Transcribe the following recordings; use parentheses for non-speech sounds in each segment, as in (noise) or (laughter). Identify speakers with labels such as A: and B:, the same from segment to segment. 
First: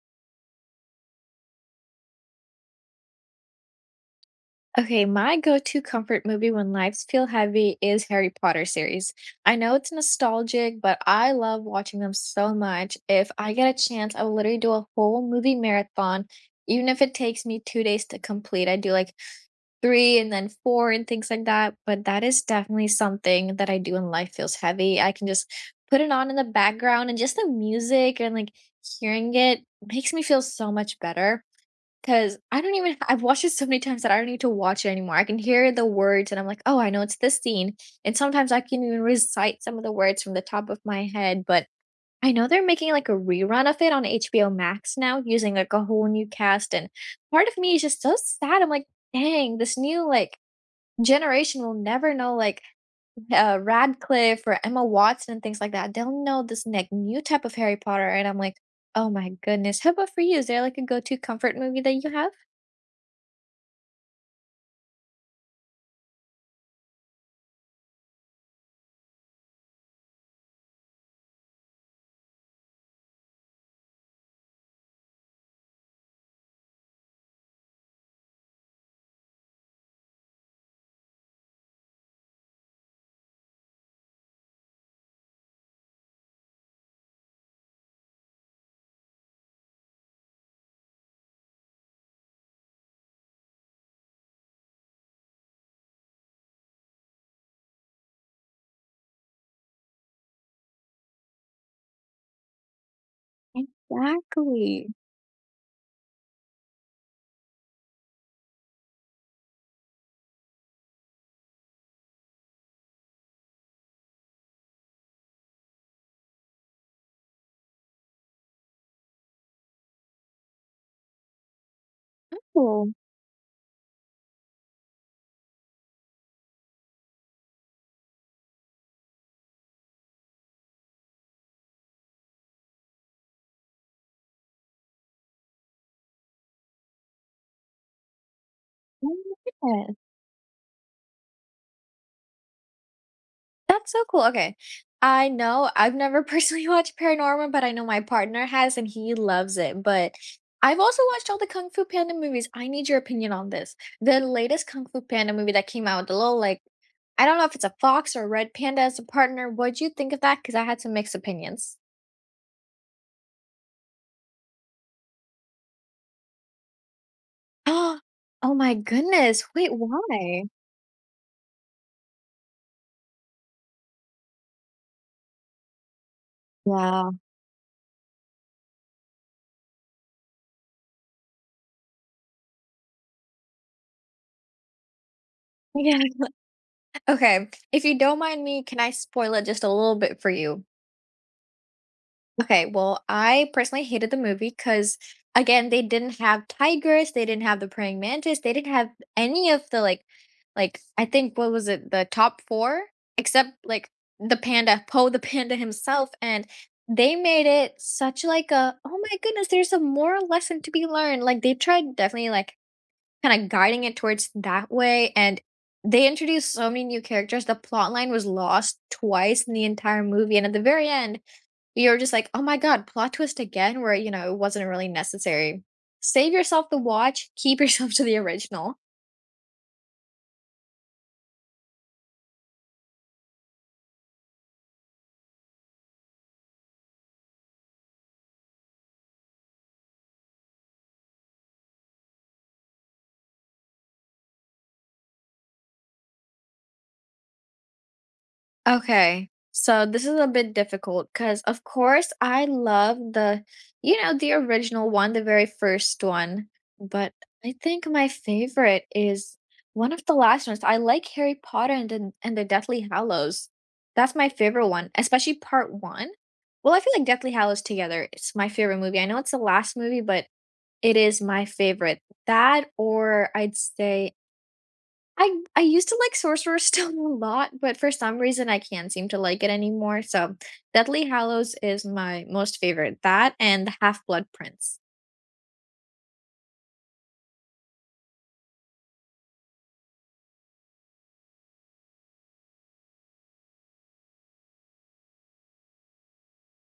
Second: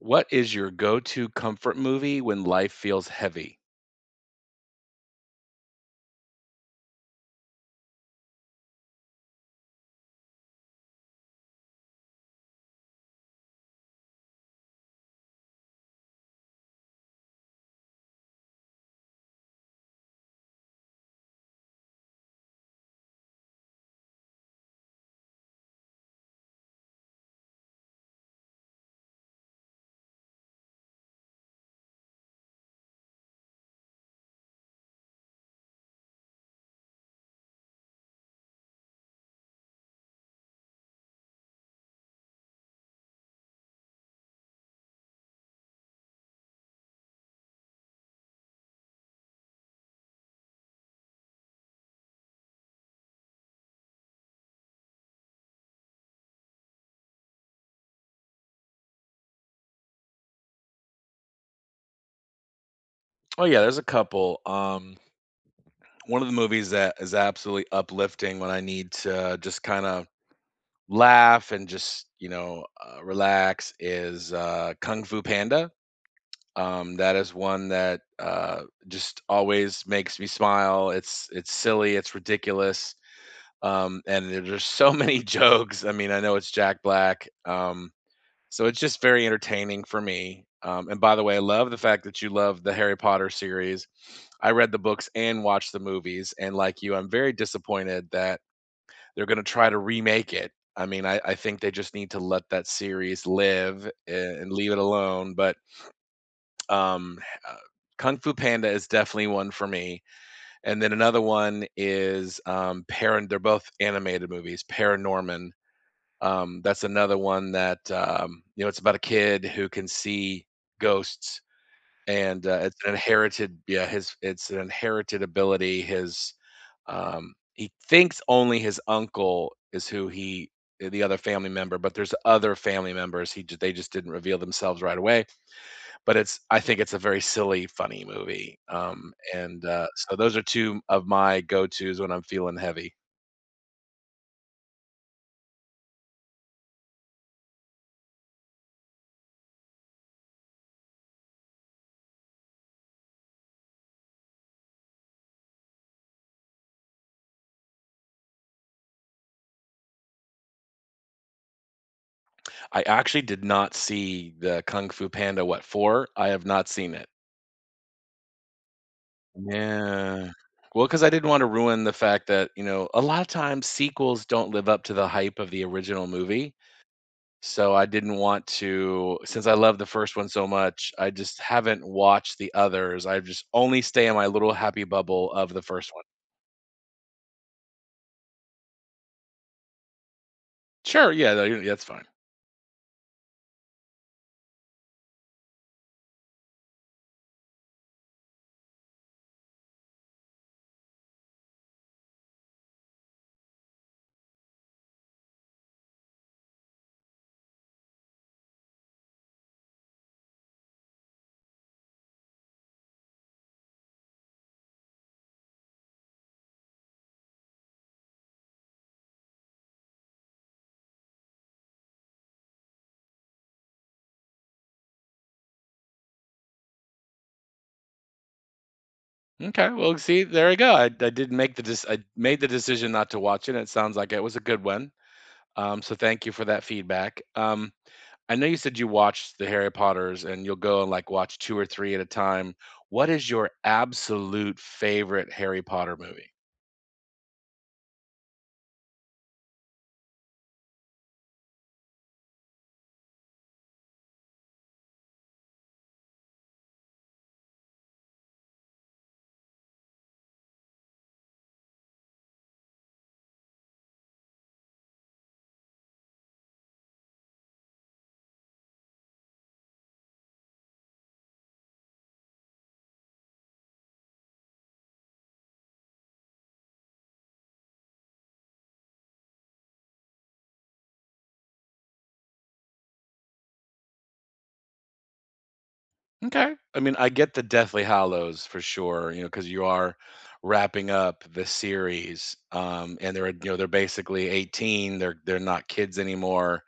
A: What is your go-to comfort movie when life feels heavy?
B: Okay, my go-to comfort movie when lives feel heavy is Harry Potter series. I know it's nostalgic, but I love watching them so much. If I get a chance, I will literally do a whole movie marathon, even if it takes me 2 days to complete. I do like three and then four and things like that. But that is definitely something that I do when life feels heavy. I can just put it on in the background and just the music and like hearing it makes me feel so much better. Because I don't even I've watched it so many times that I don't need to watch it anymore. I can hear the words and I'm like, "Oh, I know it's this scene." And sometimes I can even recite some of the words from the top of my head, but I know they're making like a rerun of it on HBO Max now using like a whole new cast, and part of me is just so sad. I'm like, "Dang, this new like generation will never know like Radcliffe or Emma Watson and things like that. They'll know this like new type of Harry Potter." And I'm like, "Oh my goodness. How about for you? Is there like a go-to comfort movie that you have?"
A: Oh yeah, there's a couple. One of the movies that is absolutely uplifting when I need to just kind of laugh and just relax is Kung Fu Panda. That is one that just always makes me smile. It's silly, it's ridiculous, and there's just so many (laughs) jokes. I mean, I know it's Jack Black, so it's just very entertaining for me. And by the way, I love the fact that you love the Harry Potter series. I read the books and watched the movies, and like you, I'm very disappointed that they're going to try to remake it. I mean, I think they just need to let that series live and leave it
B: Exactly.
A: alone. But um, uh, Kung Fu Panda is definitely one for me. And then another one is Paran. They're both animated movies. Paranorman, that's another one that, you know, it's about a kid who can see ghosts, and,
B: Cool.
A: it's an inherited ability. He thinks only his uncle is who he the other family member, but there's other family members. He ju They just didn't reveal themselves right away, but it's I think it's a very silly, funny movie,
B: Oh my
A: and,
B: goodness.
A: so those are 2 of my go-tos when I'm feeling heavy.
B: That's so cool. Okay. I know I've never (laughs) personally watched Paranorman, but I know my partner has and he loves it. But I've also watched all the Kung Fu Panda movies. I need your opinion on this. The latest Kung Fu Panda movie that came out, the little like I don't know if it's a fox or a red panda as a partner. What'd you think of that? Because I had some mixed opinions. (gasps)
A: I actually did not see the Kung Fu Panda, What For? I have not seen it.
B: Oh, oh my goodness. Wait,
A: Yeah.
B: why?
A: Well, because I didn't wanna ruin the fact that, you know, a lot of times sequels don't live up to the hype of the original movie,
B: Yeah.
A: so I didn't want to since I love the first one so much, I just haven't watched the others, I just only stay in my little happy bubble of the
B: (laughs)
A: first
B: Yeah.
A: one.
B: Okay. If you don't mind me, can I spoil it just a little bit for you?
A: Sure, yeah, no, you that's fine.
B: Okay, well, I personally hated the movie because again, they didn't have tigers, they didn't have the praying mantis, they didn't have any of the like I think what was it, the top four? Except like the panda, Poe the panda himself, and they made it such like a oh my goodness, there's a moral lesson to be learned. Like they tried definitely like kind of guiding it towards that way, and they introduced so many new characters. The plot line was lost twice in the entire movie, and at the very end you're just like, "Oh my god, plot twist again," where, you know, it wasn't really necessary. Save yourself the watch, keep yourself (laughs) to the original.
A: Okay, well, see, there you go. I made the decision not to watch it. It sounds like it was a good one. So thank you for that feedback. I know you said you watched the Harry Potters and you'll go and like watch two or three at a time. What is your absolute favorite Harry Potter movie?
B: Okay, so this is a bit difficult because, of course, I love the you know, the original one, the very first one, but I think my favorite is one of the last ones. I like Harry Potter and the Deathly Hallows. That's my favorite one, especially part 1. Well, I feel like Deathly Hallows together, it's my favorite movie. I know it's the last movie, but it is my favorite. That or I'd say I used to like Sorcerer's (laughs) Stone a lot, but for some reason I can't seem to like it anymore, so Deathly Hallows is my most favorite. That and The Half-Blood Prince.
A: Okay. I mean, I get the Deathly Hallows for sure, you know, because you are wrapping up the series, and they're you know they're basically 18. They're not kids anymore,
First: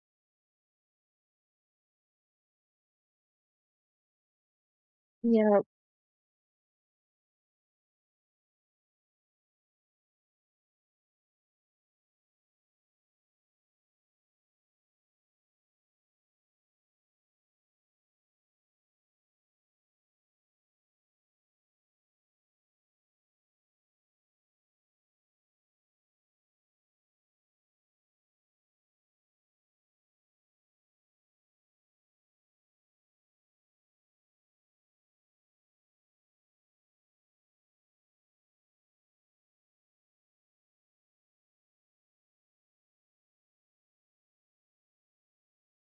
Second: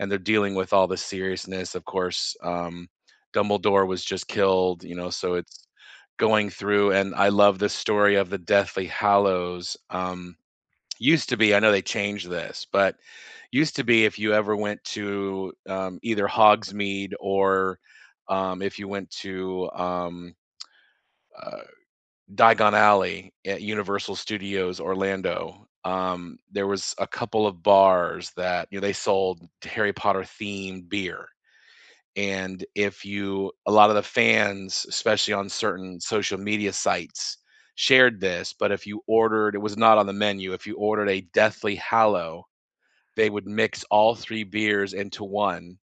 A: and they're dealing with all the seriousness. Of course, Dumbledore was just killed, you know, so
B: Yeah.
A: it's going through. And I love the story of the Deathly Hallows. Used to be, I know they changed this, but used to be if you ever went to either Hogsmeade or if you went to uh, Diagon Alley at Universal Studios Orlando, there was a couple of bars that you know they sold Harry Potter themed beer. And if you, a lot of the fans, especially on certain social media sites, shared this, but if you ordered, it was not on the menu. If you ordered a Deathly Hallow, they would mix all 3 beers into 1,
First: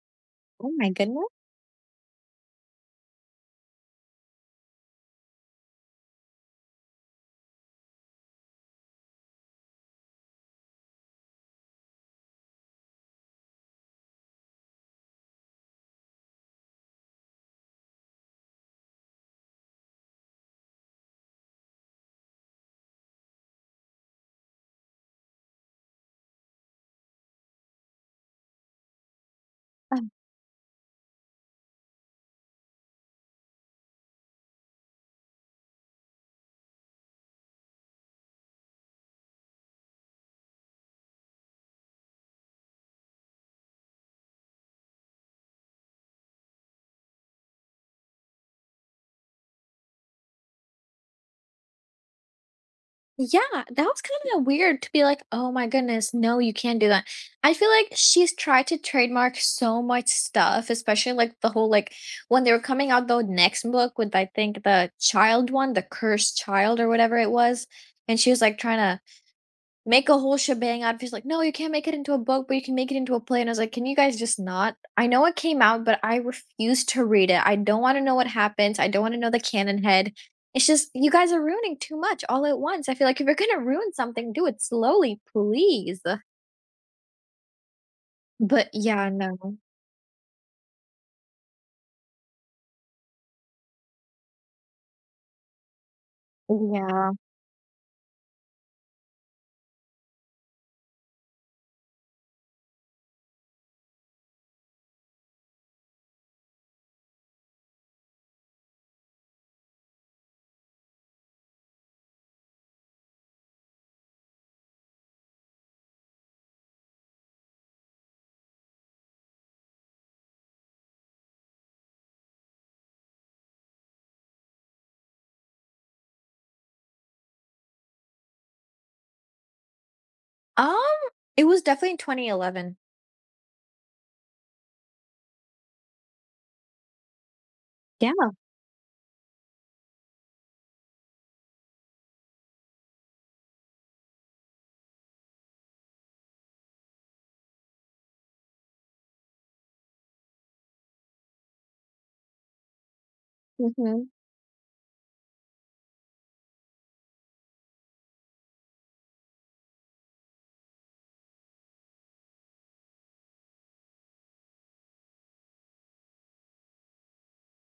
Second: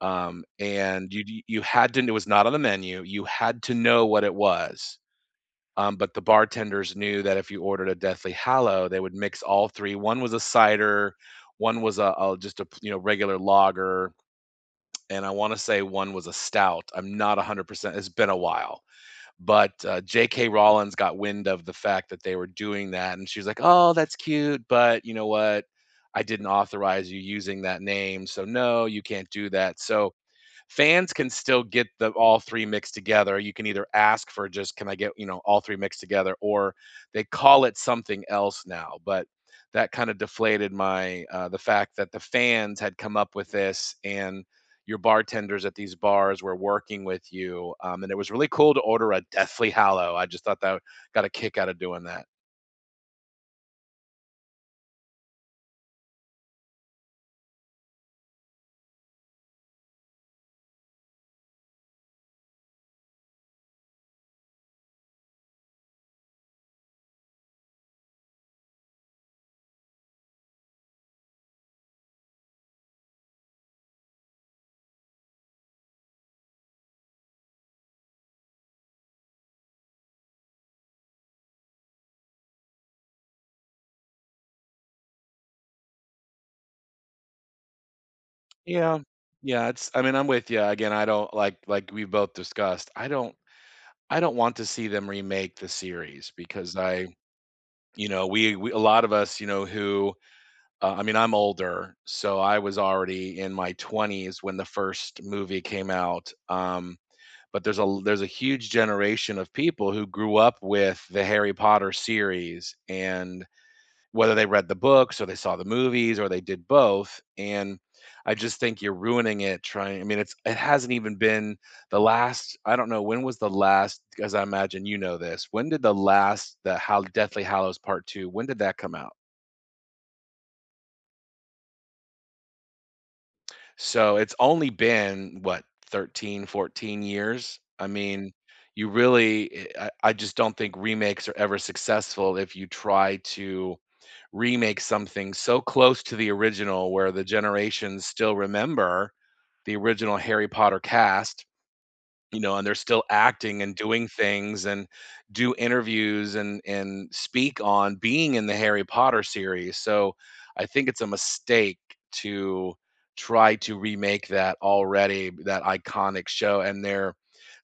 B: Oh my
A: and
B: goodness.
A: you had to it was not on the menu, you had to know what it was, but the bartenders knew that if you ordered a Deathly Hallow, they would mix all 3. One was a cider, one was a you know, regular lager, and I wanna say one was a stout. I'm not 100%, it's been a while. But J.K. Rowlins got wind of the fact that they were doing that, and she was like, "Oh, that's cute, but you know what? I didn't authorize you using that name, so no, you can't do that." So fans can still get the all 3 mixed together. You can either ask for just, "Can I get, you know, all 3 mixed together?" Or they call it something else now, but that kinda deflated my, the fact that the fans had come up with this and your bartenders at these bars were working with you, and it was really cool to order a Deathly Hallow. I just thought that got a kick out of doing that.
B: Yeah, that was kinda weird to be like, "Oh my goodness, no, you can't do that." I feel like she's tried to trademark so much stuff, especially, like, the whole, like when they were coming out the next book with, I think, the child one, The Cursed Child or whatever it was, and she was, like, trying to make a whole shebang out of it. He's like, "No, you can't make it into a book, but you can make it into a play," and I was like, "Can you guys just not?" I know it came out, but I refuse to read it. I don't wanna know what happens, I don't wanna know the canon head. It's just you guys are ruining too much all at once. I feel like if you're gonna ruin something, do it slowly, please. But
A: Yeah.
B: yeah, no.
A: Yeah, it's I mean, I'm with you. Again, I don't like we both discussed, I don't want to see them remake the series because I
B: Yeah.
A: you know, we a lot of us, you know, who I mean, I'm older, so I was already in my 20s when the first movie came out. But there's a huge generation of people who grew up with the Harry Potter series and whether they read the books or they saw the movies or they did both. And I just think you're ruining it trying I mean, it hasn't even been the last I don't know when was the last, because I imagine you know this. When did the last the how Deathly Hallows Part 2, when did that come out?
B: Um, it was definitely in 2011.
A: So it's only been what, 13, 14 years. I
B: Yeah.
A: mean, you really I just don't think remakes are ever successful if you try to remake something so close to the original where the generations still remember the original Harry Potter cast, you know, and they're still acting and doing
B: Mhm.
A: things and do interviews and speak on being in the Harry Potter series. So I think it's a mistake to try to remake that already, that iconic show. And they're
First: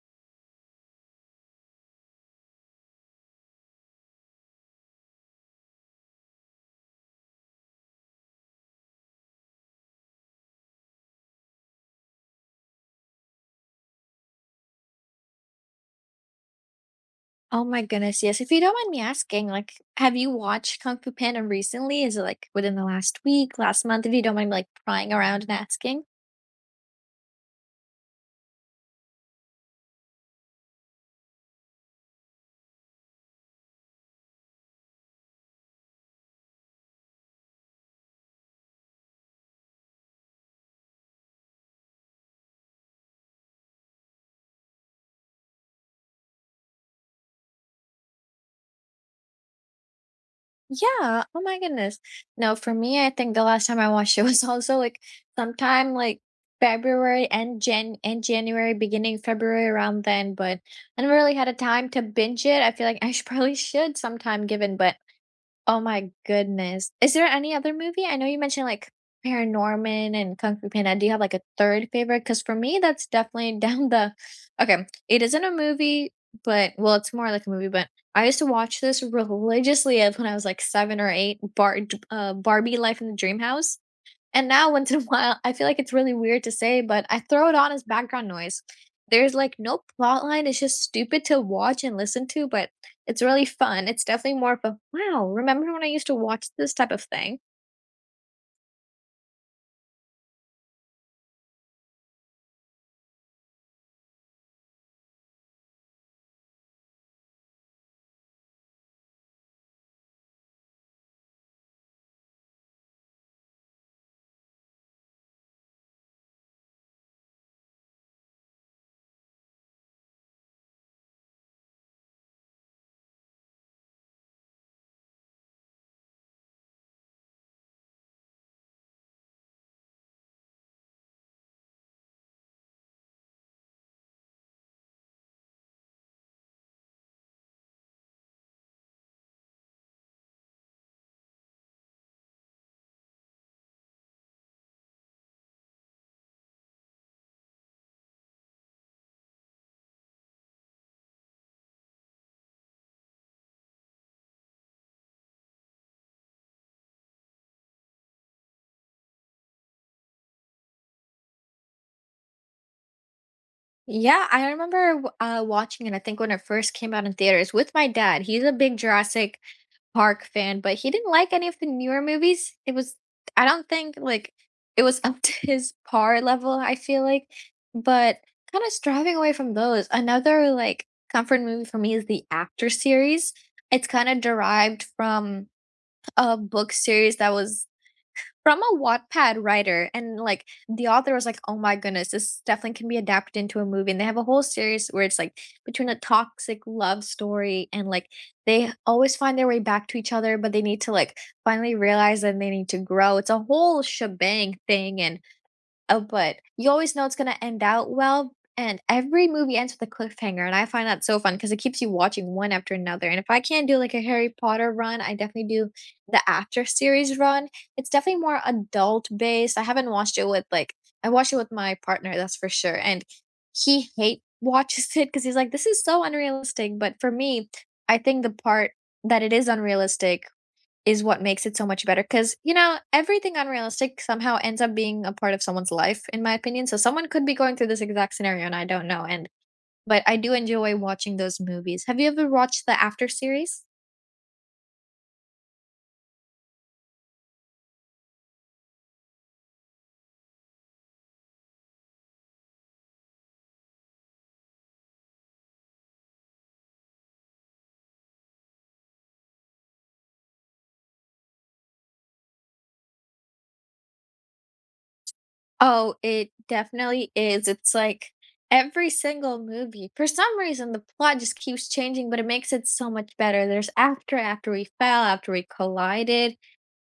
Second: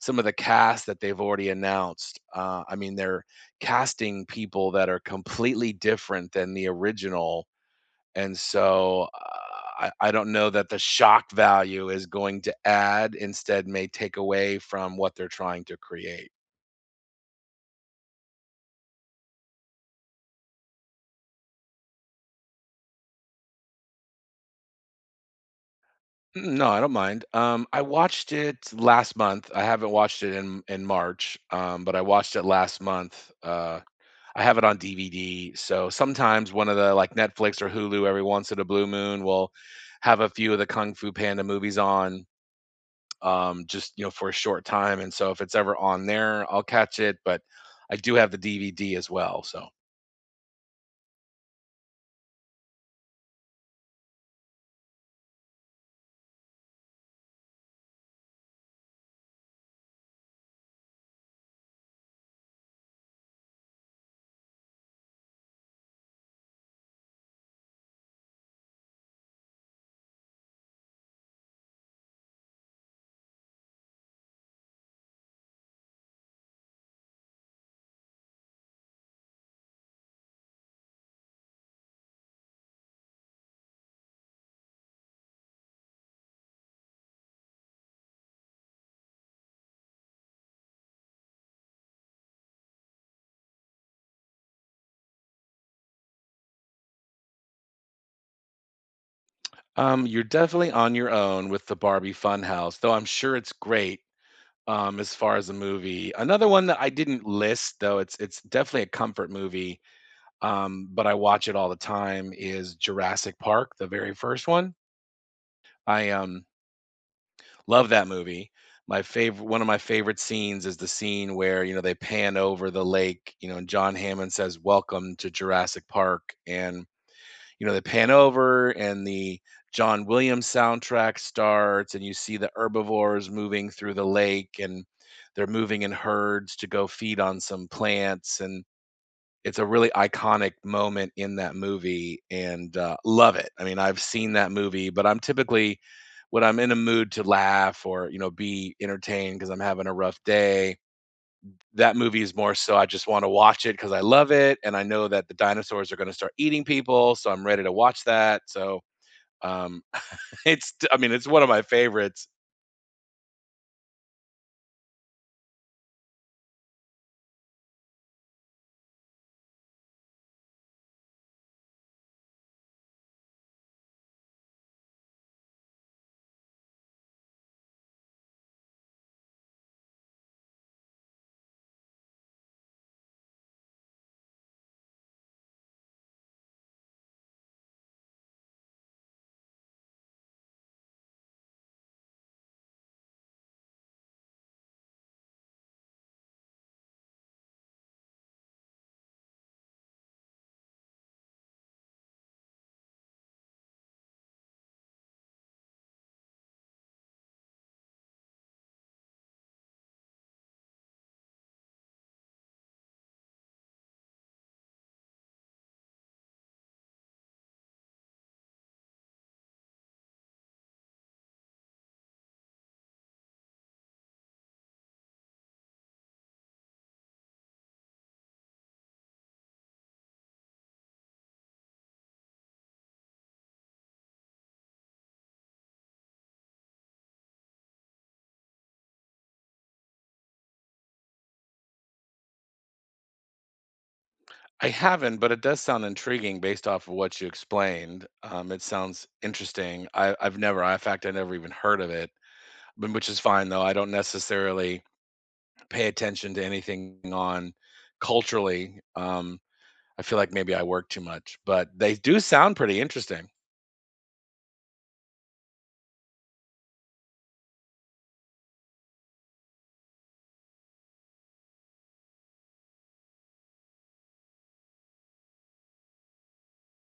A: some of the cast that they've already announced. I mean, they're casting people that are completely different than the original, and so, I don't know that the shock value is going to add, instead may take away from what they're trying to create.
B: Oh my goodness, yes. If you don't mind me asking, like, have you watched Kung Fu Panda recently? Is it like within the last week, last month? If you don't mind, me, like, prying around and asking.
A: Mm, no, I don't mind. I watched it last month. I haven't watched it in March, but I watched it last month. I have it on DVD, so sometimes one of the like Netflix or Hulu every once in a blue moon will have a few of the Kung Fu Panda movies on, just you know for a short time. And so if it's ever on there, I'll catch it. But I do have the DVD as well. So
B: Yeah. Oh my goodness. No, for me, I think the last time I watched it (laughs) was also like sometime like February and January, beginning February around then. But I never really had a time to binge it. I feel like I (laughs) should probably should sometime given, but oh my goodness. Is there any other movie? I know you mentioned, like, Paranorman and Kung Fu Panda. Do you have, like, a 3rd favorite? Because for me, that's definitely (laughs) down the okay, it isn't a movie, but well, it's more like a movie, but I used to watch this religiously as when I was, like, 7 or 8, Barbie: Life in the Dream House. And now once in a (laughs) while, I feel like it's really weird to say, but I throw it on as background noise. There's like no plot line. It's just stupid to watch and listen to, but it's really fun. It's definitely more of a wow, remember when I used to watch this type of thing?
A: you're definitely on your own with the Barbie Funhouse, though I'm sure it's great as far as a movie. Another one that I didn't list, though it's definitely a comfort movie, but I watch it all the time. Is Jurassic Park, the very first one. I Love that movie. My favorite scenes is the scene where, you know, they pan over the lake, you know, and John Hammond says, "Welcome to Jurassic Park." And, you know, they pan over and the John Williams soundtrack starts and you see the herbivores moving through the lake and they're moving in herds to go feed on some plants, and it's a really iconic moment in that movie and, love it. I mean, I've seen that movie, but I'm typically when I'm in a mood to laugh or, you know, be entertained because 'cause I'm having a rough day, that movie is more so I just wanna watch it because I love it, and I know that the dinosaurs are gonna start eating people, so I'm ready to watch that, so, um, (laughs) it's I mean, it's one of my favorites.
B: Yeah, I remember watching it, I think when it first came out in theaters with my dad. He's a big Jurassic Park fan, but he didn't like any of the newer movies. It was I don't think, like, it was (laughs) up to his par level, I feel like, but kinda striving away from those, another, like, comfort movie for me is the After series. It's kinda derived from a book series that was from a Wattpad writer, and, like, the author was like, "Oh my goodness, this definitely can be adapted into a movie," and they have a whole series where it's, like, between a toxic love story and, like, they always find their way back to each other, but they need to, like, finally realize that they need to grow. It's a whole shebang thing, and but you always know it's gonna end out well, and every movie ends with a cliffhanger, and I find that so fun because it keeps you watching one after another, and if I can't do, like, a Harry Potter run, I definitely do the After series run. It's definitely more adult-based. I haven't watched it with, like I watched it with my partner, that's for sure, and he hate (laughs) watches it because he's like, "This is so unrealistic," but for me, I think the part that it is unrealistic is what makes it so much better because you know, everything unrealistic somehow ends up being a part of someone's life, in my opinion, so someone could be going through this exact scenario and I don't know, and but I do enjoy watching those movies. Have you ever watched the After series?
A: I haven't, but it does sound intriguing based off of what you explained. It sounds interesting. I I've never in fact, I never even heard of it, which is fine though. I don't necessarily pay attention to anything on culturally. I feel like maybe I work too much, but they do sound pretty interesting.
B: Oh, it definitely is. It's like every single movie for some reason, the plot just keeps changing, but it makes it so much better. There's After, After We Fell, After We Collided,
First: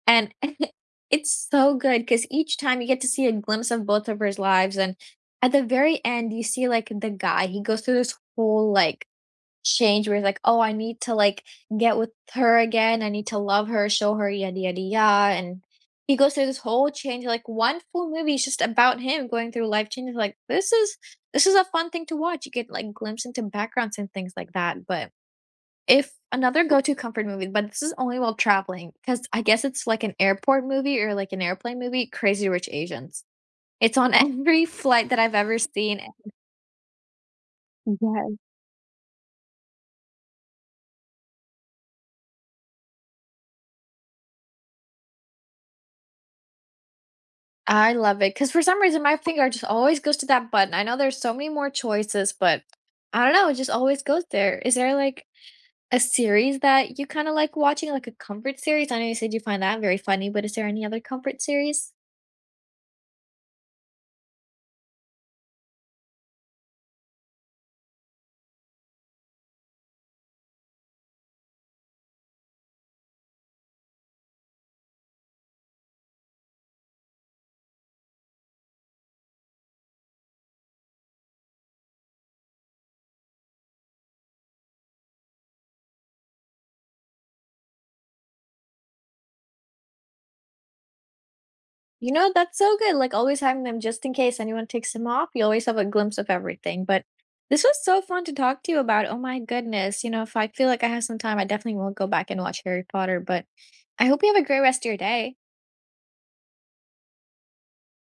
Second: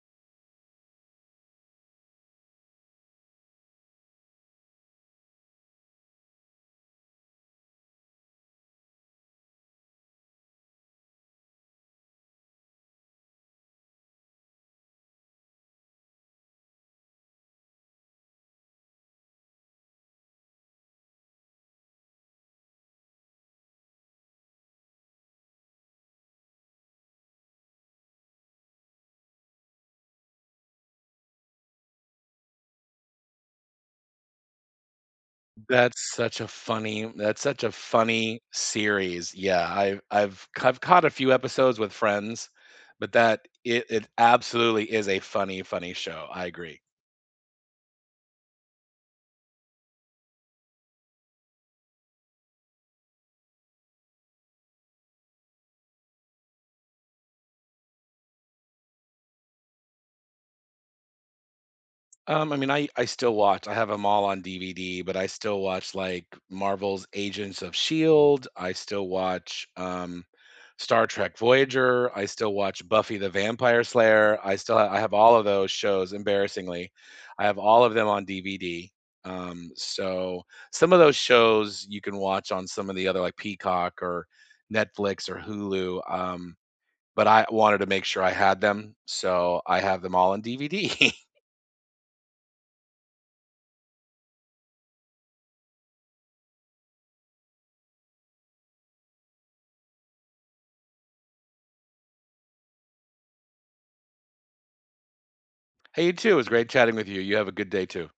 B: and (laughs) it's so good because each time you get to see a glimpse of both of his lives. And at the very end, you see like the guy, he goes through this whole like change where he's like, oh, I need to like get with her again. I need to love her, show her, yada, yada, yada. And he goes through this whole change. Like one full movie is just about him going through life changes. Like this is a fun thing to watch. You get like glimpse into backgrounds and things like that. But if another go-to comfort movie, but this is only while traveling, because I guess it's like an airport movie or like an airplane movie, Crazy Rich Asians. It's on (laughs) every flight that I've ever seen.
A: That's such a
B: Yes.
A: funny series. Yeah, I've have I I've caught a few episodes with friends, but it absolutely is a funny, funny show. I agree.
B: I love it because for some reason, my finger just always goes to that button. I know there's so many more choices, but I don't know, it just always goes there. Is there like a series that you kinda like watching, like a comfort series? I know you said you find that very funny, but is there any other comfort series?
A: I mean, I still watch. I have them all on DVD, but I still watch like Marvel's Agents of Shield. I still watch Star Trek Voyager. I still watch Buffy the Vampire Slayer. I have all of those shows. Embarrassingly, I have all of them on DVD. So some of those shows you can watch on some of the other like Peacock or Netflix or Hulu. But I wanted to make sure I had them, so I have them all on DVD.
B: You know, that's so good, like, always having them just in case anyone takes them off, you always have a glimpse of everything, but this was so fun to talk to you about, oh my goodness, you know, if I feel like I have some time, I definitely will go back and watch Harry Potter, but I hope you have a great rest of your day.
A: Hey, you too. It was great chatting with you. You have a good day too.